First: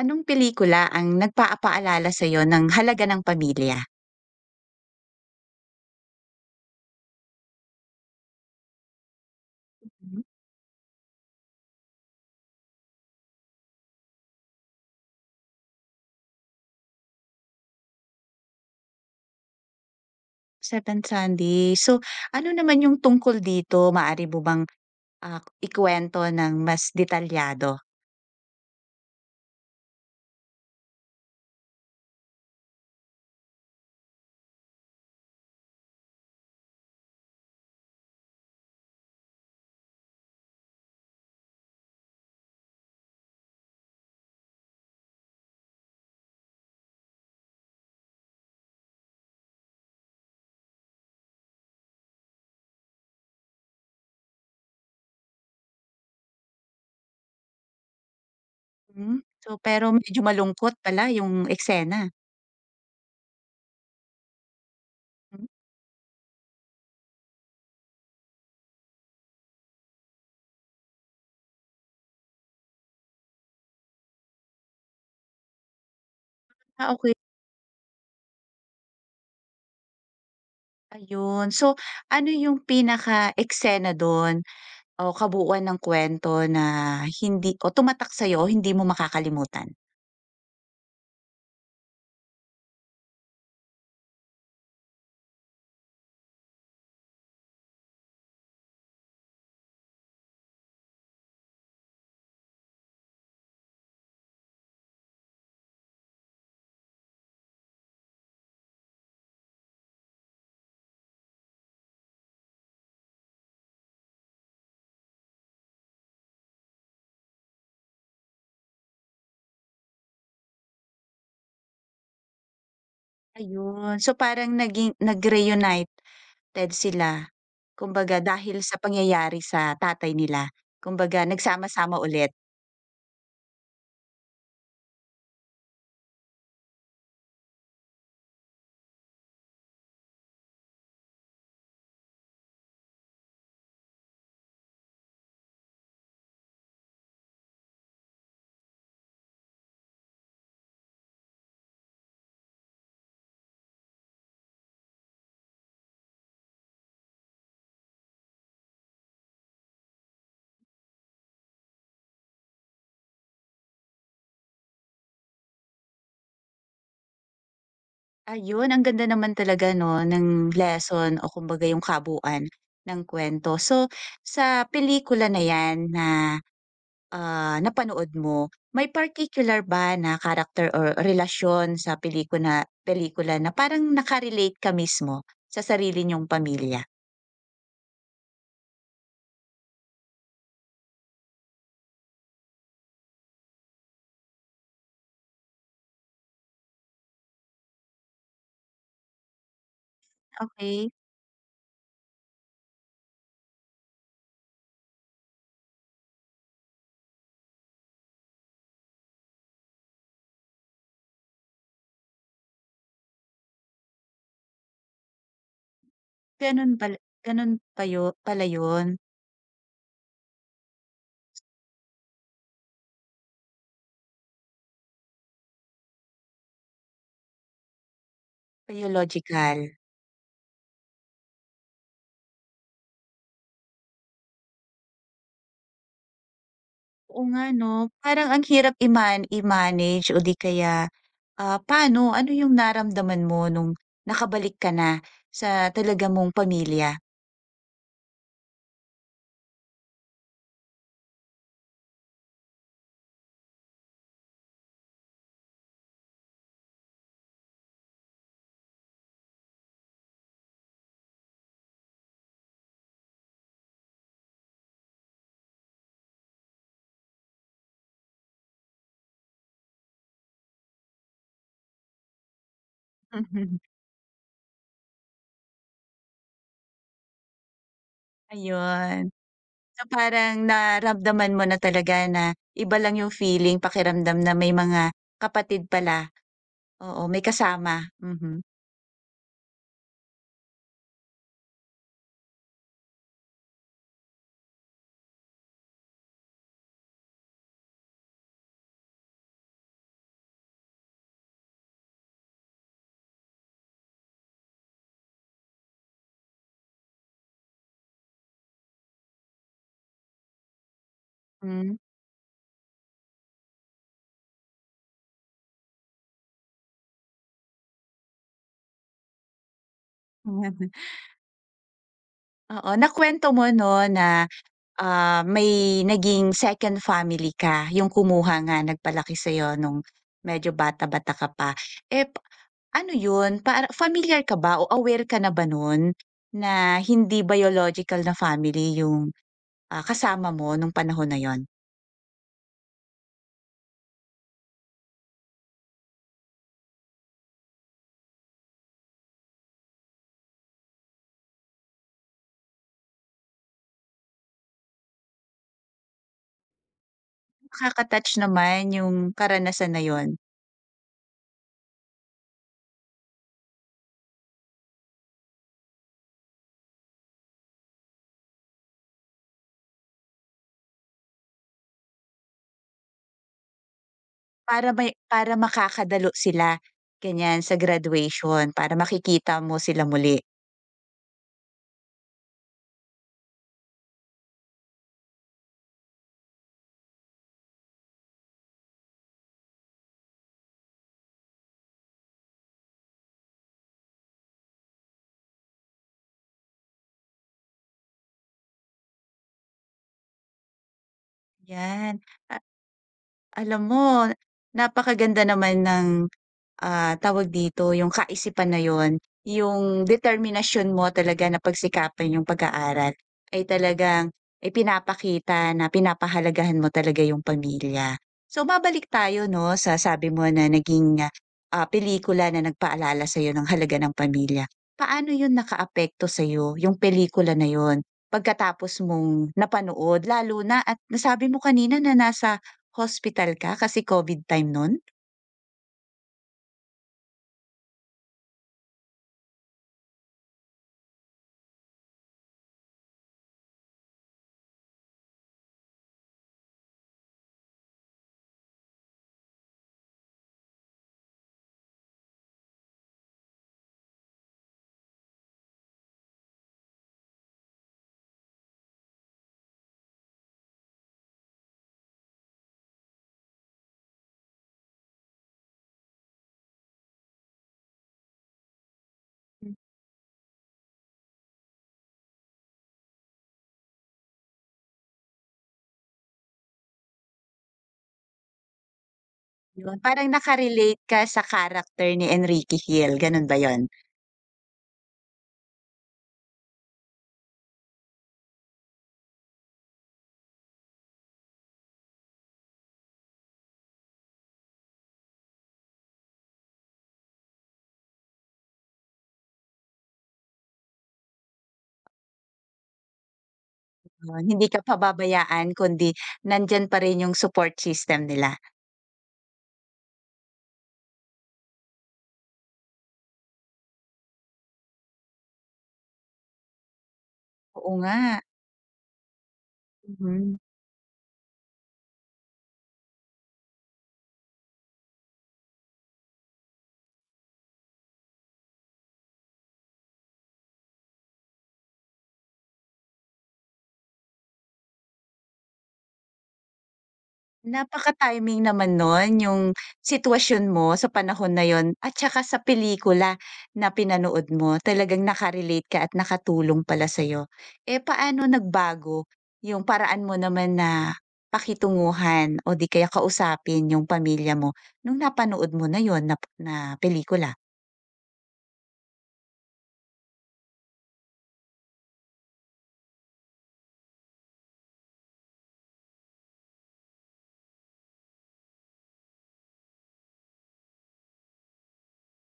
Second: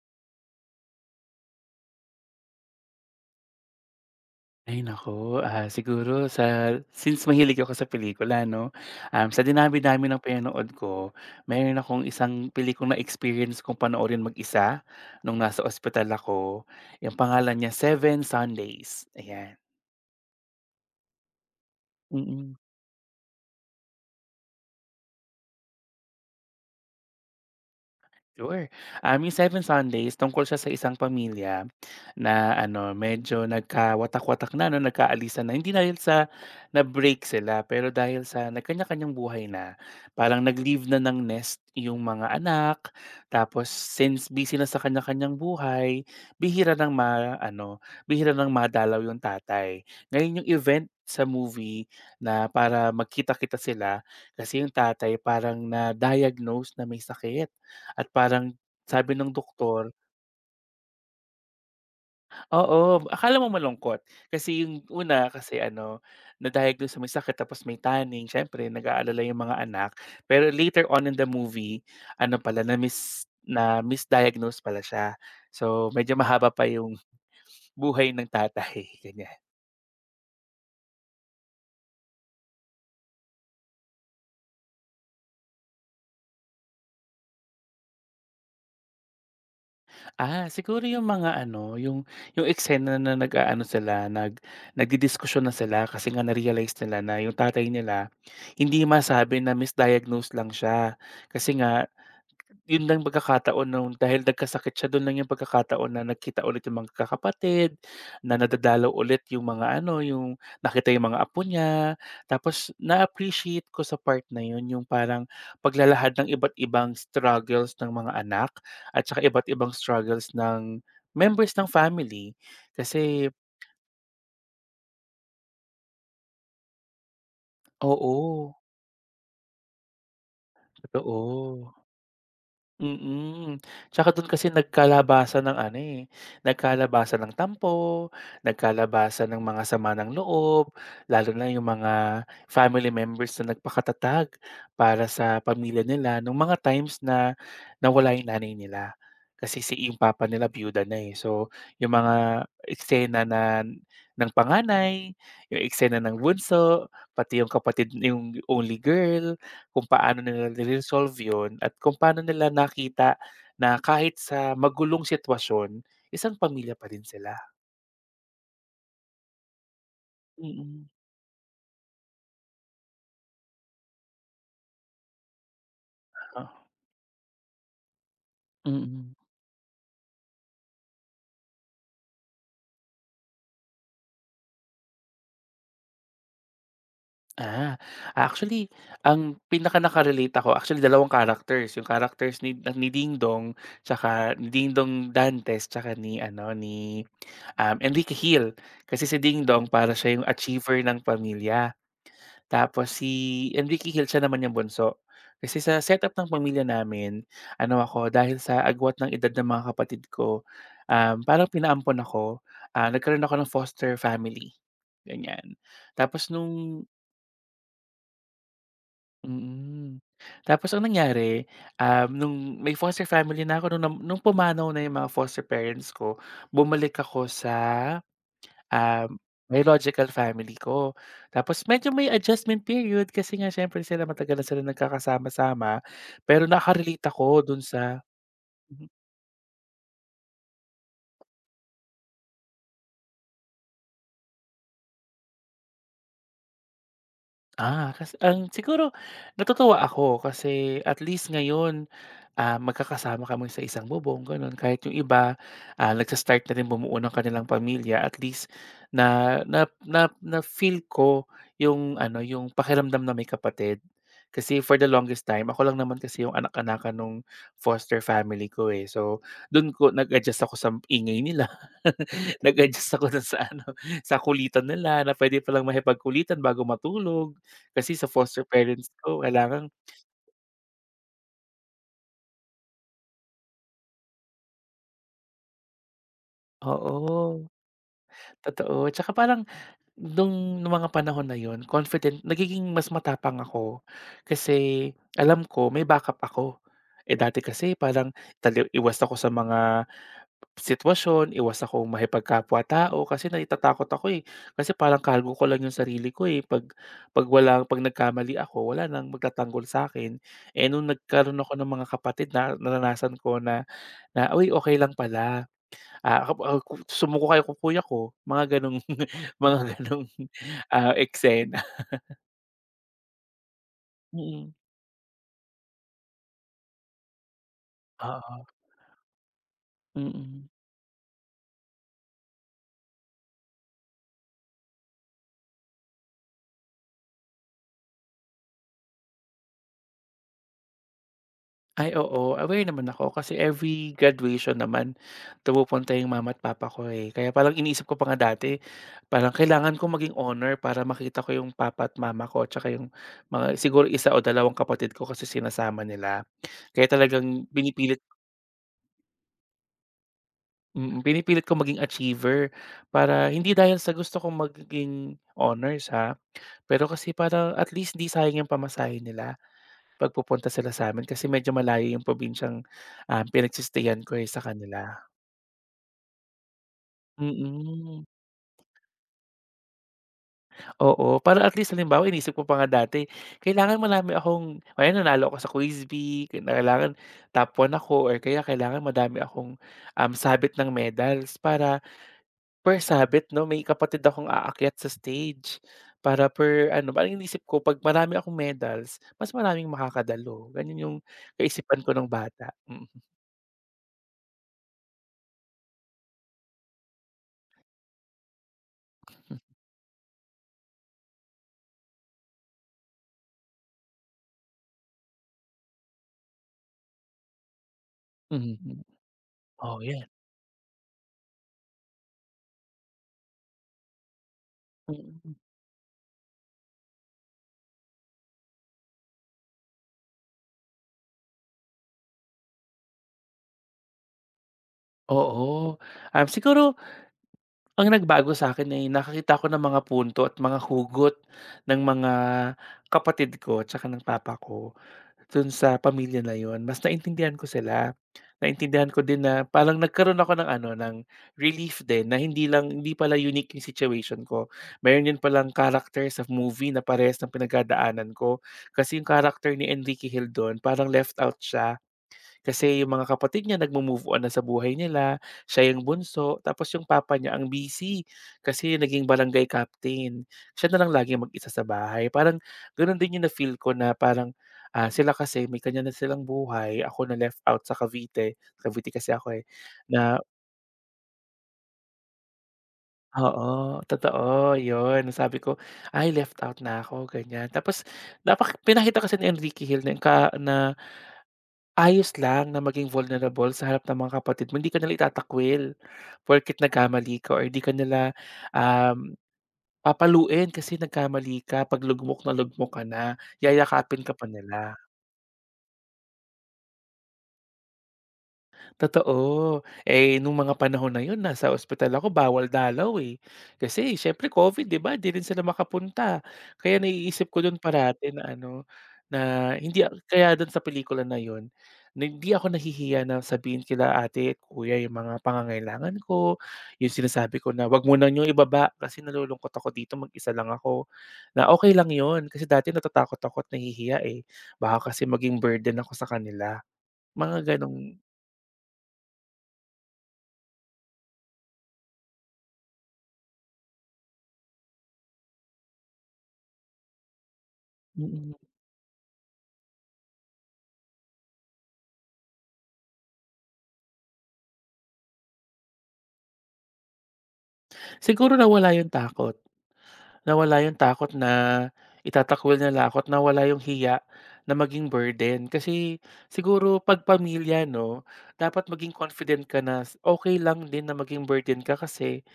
Anong pelikula ang nagpapaalala sa'yo ng halaga ng pamilya? Ay naku, siguro since mahilig ako sa pelikula 'no, sa dinami-dami ng Mhm. pinanood ko, mayroon akong isang pelikulang na-experience kong panoorin mag-isa nung nasa ospital ako. Yung pangalan niya, Seven Sundays, ayan. Seven Sundays. So, Mm. ano Mm. naman yung tungkol dito? Maari mo bang, ikuwento ng mas detalyado? Sure. Yung Seven Sundays tungkol siya sa isang pamilya na ano, medyo nagkawatak-watak na, no, nagkaalisan na. Hindi dahil sa na-break sila, pero dahil sa nagkanya-kanyang buhay na. Parang nag-leave na ng nest yung mga anak. Tapos since busy na sa kanya-kanyang buhay, bihira nang ma, ano, bihira nang madalaw yung tatay. Ngayon yung event sa movie na para magkita-kita sila kasi yung tatay parang na-diagnose na may sakit at parang sabi Hmm, ng so pero doktor. medyo malungkot pala yung eksena. Oo, akala mo malungkot. Kasi yung una, Hmm, kasi ano, na-diagnose na may sakit tapos may tanning, siyempre nag-aalala yung mga anak. Pero later on in the movie, ano pala, na-misdiagnose pala siya. So medyo mahaba pa yung okey. buhay ng tatay, ganyan. Ayun. So, ano yung pinaka-eksena dun o kabuuan ng kwento na hindi o tumatak sa'yo o hindi mo makakalimutan? Siguro yung mga ano, yung eksena na nag-aano sila, nag nagdidiskusyon na sila kasi nga na-realize nila na yung tatay nila hindi masabi na misdiagnose lang siya. Kasi nga yun lang pagkakataon no'n dahil nagkasakit siya do'n lang yung pagkakataon na nagkita ulit yung mga magkakapatid, na nadadalaw ulit yung mga ano, yung nakita yung mga apo niya. Tapos na-appreciate ko sa part na yun yung parang paglalahad ng iba't ibang struggles ng mga anak at saka iba't ibang struggles ng members ng family. Kasi Ayun. So, parang naging nag-reunite Ted sila. Kumbaga oo, dahil sa pangyayari sa tatay nila, kumbaga totoo. nagsama-sama ulit. Mm, tsaka dun kasi nagkalabasan ng ano, eh, nagkalabasan ng tampo, nagkalabasan ng mga sama ng loob, lalo na yung mga family members na nagpakatatag para sa pamilya nila nung mga times na nawala yung nanay nila. Kasi yung papa nila byuda na, eh. So yung mga eksena na ng panganay, yung eksena ng bunso, pati yung kapatid yung only girl. Kung paano nila ni-resolve yun at kung paano nila nakita na kahit sa magulong sitwasyon, isang pamilya pa din sila. Ayun, ang ganda naman talaga 'no ng Mm, lesson o kumbaga yung kabuuan ng kwento. So, sa pelikula na 'yan na, oo. Napanood mo, may Mm. particular ba na character or relasyon sa pelikula na parang naka-relate ka mismo sa sarili niyong pamilya? Ah, actually ang pinaka naka-relate ako, actually dalawang characters, yung characters ni Dingdong tsaka ni Dingdong Dantes tsaka ni ano, ni, Enrique Hill. Kasi si Dingdong para siya yung achiever Okay. ng pamilya. Tapos si Enrique Hill, siya naman yung bunso. Kasi sa setup ng pamilya namin, ano ako, dahil sa agwat ng edad ng mga kapatid ko, parang pinaampon ako. Nagkaroon ako ng foster family, ganyan. Tapos Ganun nung pala, ganun pa yu pala yun, mm. Tapos ang nangyari, nung may foster family na ako, nung pumanaw na yung mga foster parents ko, bumalik ako sa um, biological. biological family ko. Tapos medyo may adjustment period kasi nga siyempre sila matagal na sila nagkakasama-sama, pero naka-relate Oo nga ako dun 'no, sa parang ang hirap mhm. I-manage o di kaya, paano, ano yung naramdaman mo nung nakabalik ka na sa talaga mong pamilya? Kasi ang siguro natutuwa ako kasi at least ngayon magkakasama kami sa isang bubong gano'n. Kahit yung iba, nagsa na rin bumuo ng kanilang pamilya at least na na na na-feel ko yung ano, yung pakiramdam na may kapatid. Kasi for the longest time, ako lang naman kasi yung anak-anakan nung foster family ko, eh. So dun ko nag-adjust ako sa ingay nila. Nag-adjust ako dun sa ano, sa kulitan nila na pwede palang makipagkulitan bago matulog. Kasi sa foster parents Ayun, ko kailangan. so parang naramdaman mo na talaga na iba lang yung feeling, pakiramdam na may mga kapatid pala, oo, may Oo, kasama, mhm. totoo. Tsaka parang nung mga panahon na yun confident nagiging mas matapang ako kasi alam ko may backup ako. Eh, dati kasi parang tali iwas ako sa mga sitwasyon, iwas akong makipagkapwa-tao kasi natatakot ako, eh. Kasi parang kargo ko lang yung sarili ko, eh, 'pag nagkamali ako wala nang magtatanggol sa'kin. Eh, nung nagkaroon ako ng Hmm. mga kapatid na naranasan ko na na, "Uy, okay lang pala." Ako po, ah, ku sumuko kayo kung kuya ko, mga gano'ng mga gano'ng, eksena. Oo, nakuwento mo 'no na, Mm, may naging second family ka, yung kumuha oo, nga nagpalaki sa'yo nung mm. medyo bata-bata ka pa. Eh, pa ano yun, para familiar ka ba o aware ka na ba nun na hindi biological na family yung, kasama mo nung panahon na yon? Ay oo, aware naman ako kasi every graduation naman pumupunta yung mama at papa ko, eh. Kaya parang iniisip ko pa nga dati, parang kailangan kong maging honor para makita ko yung papa at mama ko at saka yung mga siguro isa o dalawang kapatid ko kasi sinasama nila. Kaya talagang Nakaka-touch naman yung karanasan na yon, pinipilit kong maging achiever para hindi dahil sa gusto kong maging honors, ha. Pero kasi parang at least di sayang yung pamasahe nila 'pag pupunta sila sa'min kasi medyo malayo yung probinsyang, pinagse ko, eh, sa para kanila. may, para makakadalo sila ganyan sa Mm, graduation, para makikita mo sila muli. oo. Para at least halimbawa iniisip ko pa nga dati, kailangan marami akong ayan nanalo ako sa Quiz Week, kailangan top 1 ako or kaya kailangan madami akong, sabit ng medals para. Per sabit 'no, may kapatid akong aakyat sa stage para per ano, parang iniisip ko 'pag marami akong medals, mas maraming makakadalo. Ganun yung kaisipan ko Yan, ng a bata, mm. alam mo, napakaganda naman ng, tawag dito, yung kaisipan na yun, yung determinasyon mo talaga na pagsikapan yung pag-aaral ay talagang ay pinapakita na pinapahalagahan mo talaga yung pamilya. So Mhm, babalik tayo 'no sa oo, yan, sabi mo na naging, pelikula na nagpaalala sa'yo ng halaga ng pamilya. Paano yun mm. nakaapekto sa'yo, yung pelikula na yon pagkatapos mong napanood lalo na at nasabi mo kanina na nasa hospital ka kasi COVID time nun? Oo, siguro ang nagbago sa'kin ay nakakita ko ng mga punto at mga hugot ng mga kapatid ko tsaka ng papa ko. Dun sa pamilya na yun, mas naintindihan ko sila. Naintindihan ko din na parang nagkaroon ako ng ano, ng relief din na hindi pala unique yung situation ko. Meron din palang character sa movie na parehas ng pinagdadaanan ko. Kasi yung character ni Enrique Hill dun parang left out siya kasi yung mga kapatid niya nagmo-move on na sa buhay nila, siya yung bunso, tapos yung papa niya ang busy kasi naging barangay captain. Siya na lang laging mag-isa sa bahay. Parang gano'n din yung na-feel ko na parang, sila kasi may kanya na silang buhay, ako na left out sa Cavite. Cavite kasi ako, eh, Yun, parang na. naka ka sa character ni Enrique Hill, ganun ba yun? Oo, totoo, yun. Sabi ko, "Ay, left out na ako," ganyan. Tapos pinakita kasi ni Enrique Hill na yung ka na ayos lang na maging vulnerable sa harap ng mga kapatid mo, hindi ka nila itatakwil porket nagkamali ka or hindi ka nila, um, papaluin kasi nagkamali ka, 'pag lugmok na lugmok ka na, yayakapin ka pa Hindi ka nila. pababayaan kundi nandiyan pa rin yung support system nila. Totoo. Eh, nung mga panahon na yun nasa ospital ako bawal dalaw, eh. Kasi siyempre COVID 'di ba, 'di rin sila makapunta. Kaya naiisip ko dun Oo parati nga, na ano, na hindi a kaya mhm. dun sa pelikula na yun, na hindi ako nahihiya na sabihin kila ate at kuya yung mga pangangailangan ko, yung sinasabi ko na, "Wag mo na niyong ibaba kasi nalulungkot ako dito mag-isa lang ako." Na okay lang yun kasi dati natatakot ako at nahihiya, eh. Baka kasi maging burden ako sa kanila, mga ganong Napaka-timing naman nun yung sitwasyon mo sa panahon na yun at saka sa pelikula na pinanood mo talagang naka ka at nakatulong pala sa'yo. Eh, mm. paano Mm. nagbago yung paraan mo naman na pakitunguhan o di kaya kausapin yung pamilya mo nung napanood mo na yun na na pelikula? Siguro nawala yung takot. Nawala yung takot na itatakwil nila ako at nawala yung hiya na maging burden. Kasi siguro 'pag pamilya 'no, dapat maging confident ka na okey lang din na maging burden ka kasi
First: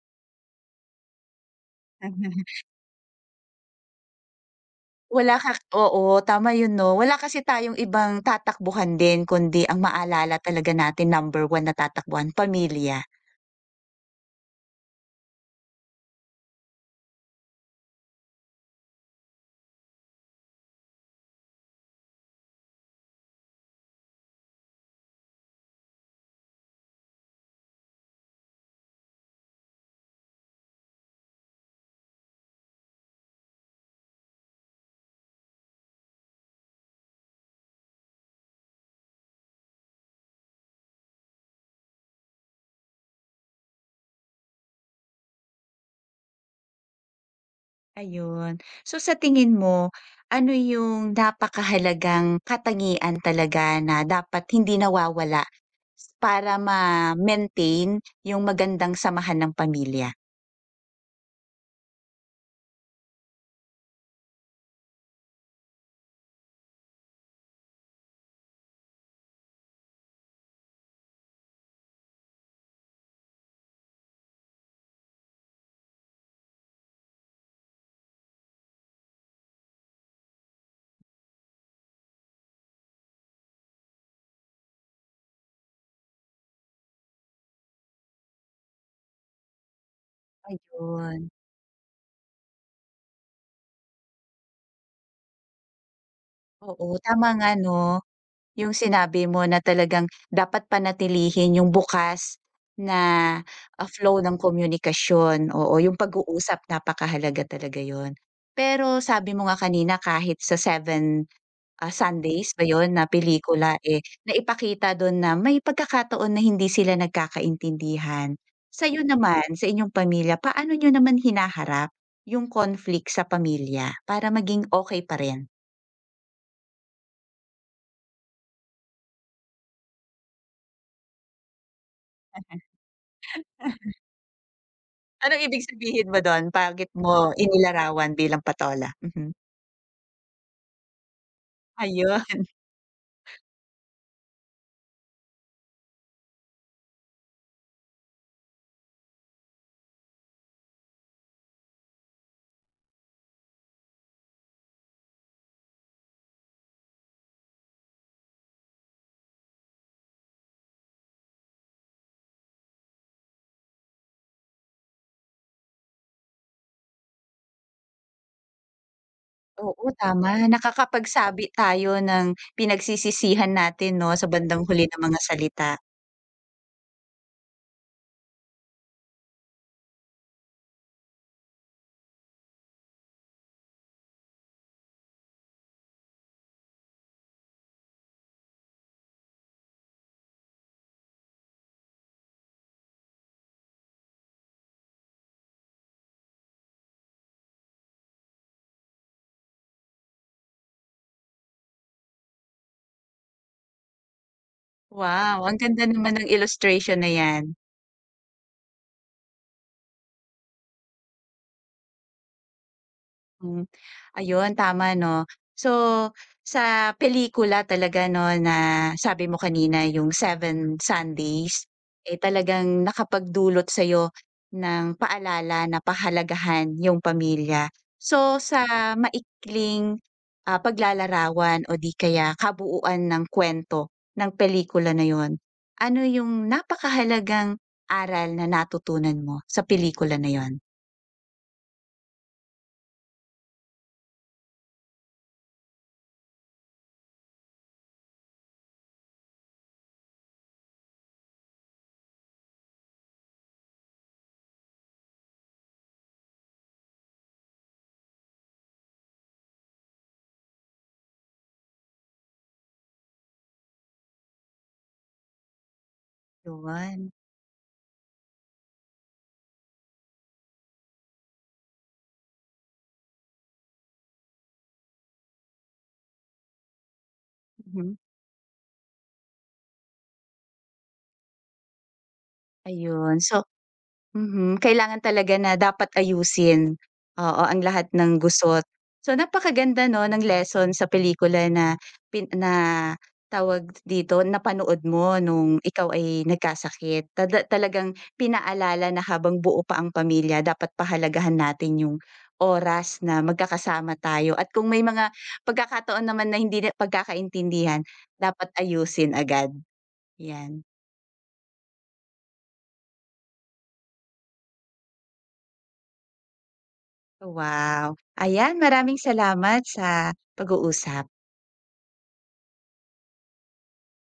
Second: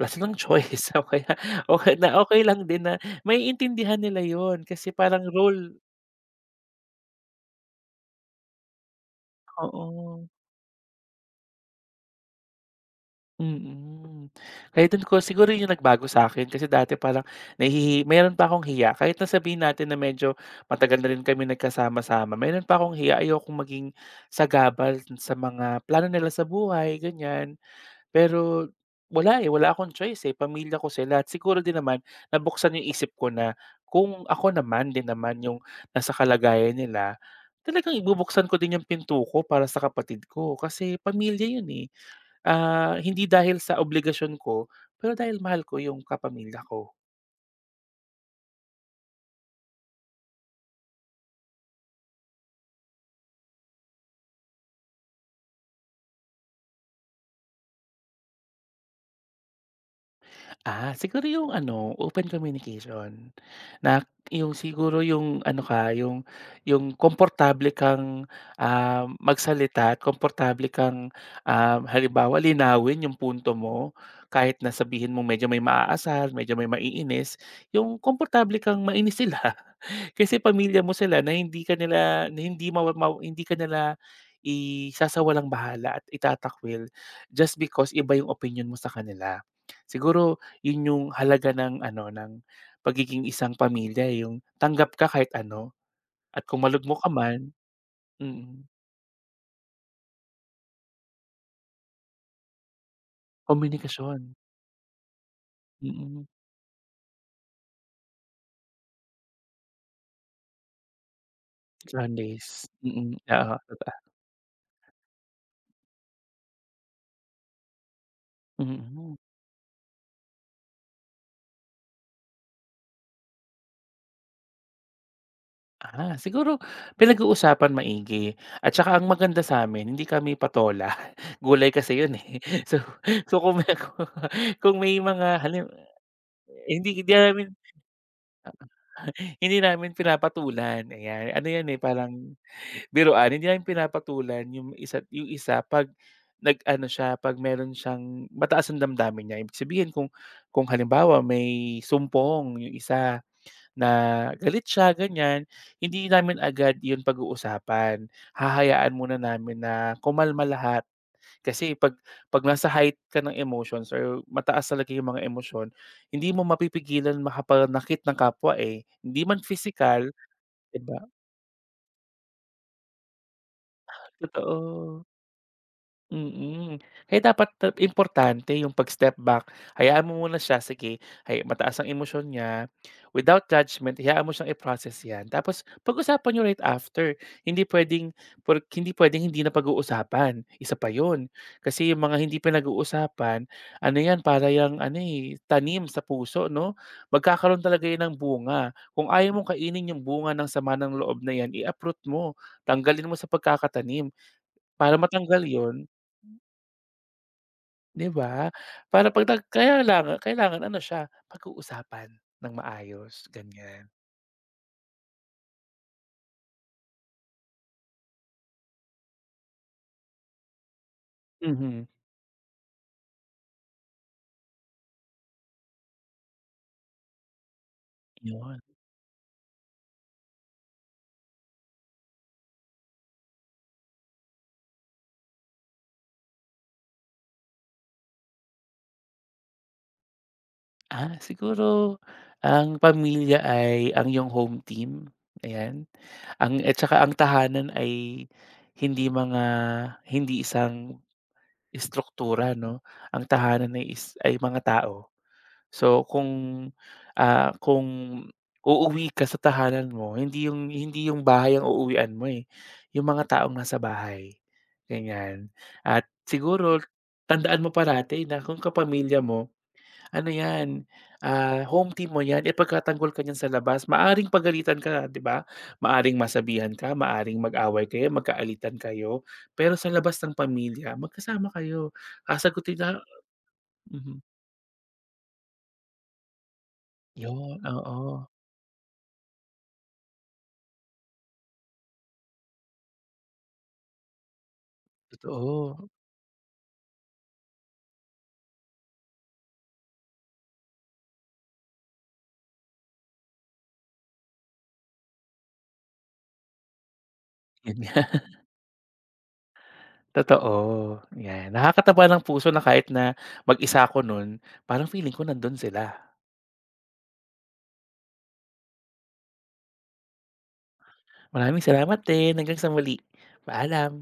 wala silang choice o kaya okey na okay lang din na may intindihan nila yon. Kasi parang Wala ka, role. oo, tama yun 'no. Wala kasi tayong ibang tatakbuhan din kundi ang Oo. maalala talaga natin number one na tatakbuhan, pamilya. Mm. Kaya dun ko siguro yun yung nagbago sa'kin kasi dati parang meron pa akong hiya kahit na sabihin natin na medyo matagal na rin kami nagkasama-sama, meron pa akong hiya ayokong maging sagabal sa mga plano nila sa buhay ganyan. Pero wala, eh, wala akong choice, eh, pamilya ko sila at siguro din naman nabuksan yung isip ko na kung ako naman din naman yung nasa kalagayan nila, talagang ibubuksan ko din yung pinto ko para sa kapatid ko kasi pamilya yun, eh. Hindi dahil sa obligasyon ko, pero dahil mahal ko yung kapamilya ko. Ayun. So sa tingin mo, ano yung napakahalagang katangian talaga na dapat hindi nawawala s- para ma-maintain yung magandang samahan ng pamilya? Siguro yung ano, open communication na yung siguro yung ano ka, yung komportable kang, magsalita at komportable kang, halimbawa linawin yung punto mo kahit na sabihin mo medyo may maaasar, medyo may maiinis, yung komportable kang mainis sila kasi pamilya mo sila na hindi ka nila na hindi mawa maw hindi ka nila isasawalang-bahala at itatakwil just because iba yung opinion mo sa kanila. Siguro 'yun yung Ayun. halaga ng ano, ng pagiging isang pamilya, eh, yung tanggap ka kahit ano at kung Oo, malugmok ka tama man. nga 'no, Mm, yung sinabi mo na talagang dapat panatilihin yung bukas na, flow komunikasyon, ng komunikasyon. Oo, yung mm, pag-uusap napakahalaga talaga yon. Pero sabi mo nga kanina kahit sa 7 Mondays, Sundays ba yun na mm, oo, pelikula, totoo, eh, naipakita dun na may pagkakataon na hindi sila nagkakaintindihan. Sa'yo mm. naman, sa inyong pamilya, paano niyo naman hinaharap yung conflict sa pamilya para maging okay pa rin? Siguro pinag-uusapan maigi at saka ang maganda sa amin hindi kami patola, gulay kasi 'yun, eh. So so kung may kung may mga Anong ibig halim sabihin mo dun, hindi bakit hindi mo namin inilarawan bilang patola? Mhm. hindi namin pinapatulan, ayan. Ano 'yan, eh, parang Ayun, biruan hindi namin pinapatulan yung isa 'pag nag-ano siya, 'pag meron siyang mataas ang damdamin niya. Ibig sabihin kung halimbawa may sumpong yung isa na galit siya, ganyan, hindi namin agad yun pag-uusapan. Hahayaan muna namin na kumalma lahat. Kasi 'pag nasa height ka ng emotions or mataas talaga yung mga emosyon, hindi mo mapipigilan makapanakit ng kapwa, eh. Hindi man oo, physical, tama, 'di nakakapagsabi tayo ng pinagsisisihan natin 'no, sa bandang huli ng totoo. mga salita. Mm. Kaya dapat importante yung pag-step back, hayaan mo muna siya, sige, mataas ang emosyon niya, without judgment hayaan mo siyang i-process 'yan. Tapos pag-usapan niyo right after, hindi puwedeng hindi puwedeng hindi na pag-uusapan, isa pa 'yun. Kasi yung mga hindi pinag-uusapan, ano 'yan, para yung ano, eh, tanim sa puso 'no? Magkakaroon talaga 'yan ng bunga. Kung ayaw mong kainin yung bunga ng sama ng loob na 'yan, i-uproot mo, tanggalin mo sa pagkakatanim. Para Wow, matanggal ang yon. ganda naman ng illustration na yan. 'Di ba? Para 'pag kaya lang kailangan ano siya, pag-uusapan ng maayos, Hmm, ganyan. ayun tama 'no. So, sa pelikula talaga 'no na sabi mo kanina yung Seven Sundays, Mhm. eh, talagang nakapagdulot sa'yo ng paalala na pahalagahan yung pamilya. So, Yun. sa maikling, paglalarawan o di kaya kabuuan ng kwento ng pelikula na yun, ano yung napakahalagang aral na natutunan mo sa pelikula na yun? Siguro ang pamilya ay ang iyong home team, ayan. Ang at saka ang tahanan ay hindi mga hindi isang istruktura 'no, ang tahanan ay ay mga tao. So kung, kung uuwi ka sa tahanan mo, hindi yung bahay ang uuwian mo, eh, yung mga taong nasa bahay, ganyan. At siguro Yun, tandaan mo parati na kung kapamilya mo, ano 'yan, home team mo 'yan, ipagtatanggol ka niyan sa labas. Maaring pagalitan ka, 'di ba? Maaring masabihan ka, maaring mag-away mhm, kayo, magkaalitan kayo, pero sa labas ng pamilya magkasama kayo, sasagutin na ayun. So mhm, mhm, kailangan talaga na dapat ayusin, oo, 'yon, ang lahat ng oo, gusot. So napakaganda 'no ng lesson sa pelikula na pin na tawag dito, napanood mo nung totoo. ikaw ay nagkasakit. Tada talagang pinaalala na habang buo pa ang pamilya dapat pahalagahan natin yung oras na magkakasama tayo at kung may mga pagkakataon naman na hindi na Yun pagkakaintindihan, nga, dapat ayusin agad, totoo, yan. yan. Nakakataba ng puso na kahit na mag-isa ako nun, parang feeling ko nandun sila. Wow! Ayan, maraming salamat sa pag-uusap. Maraming salamat din, hanggang sa muli, paalam.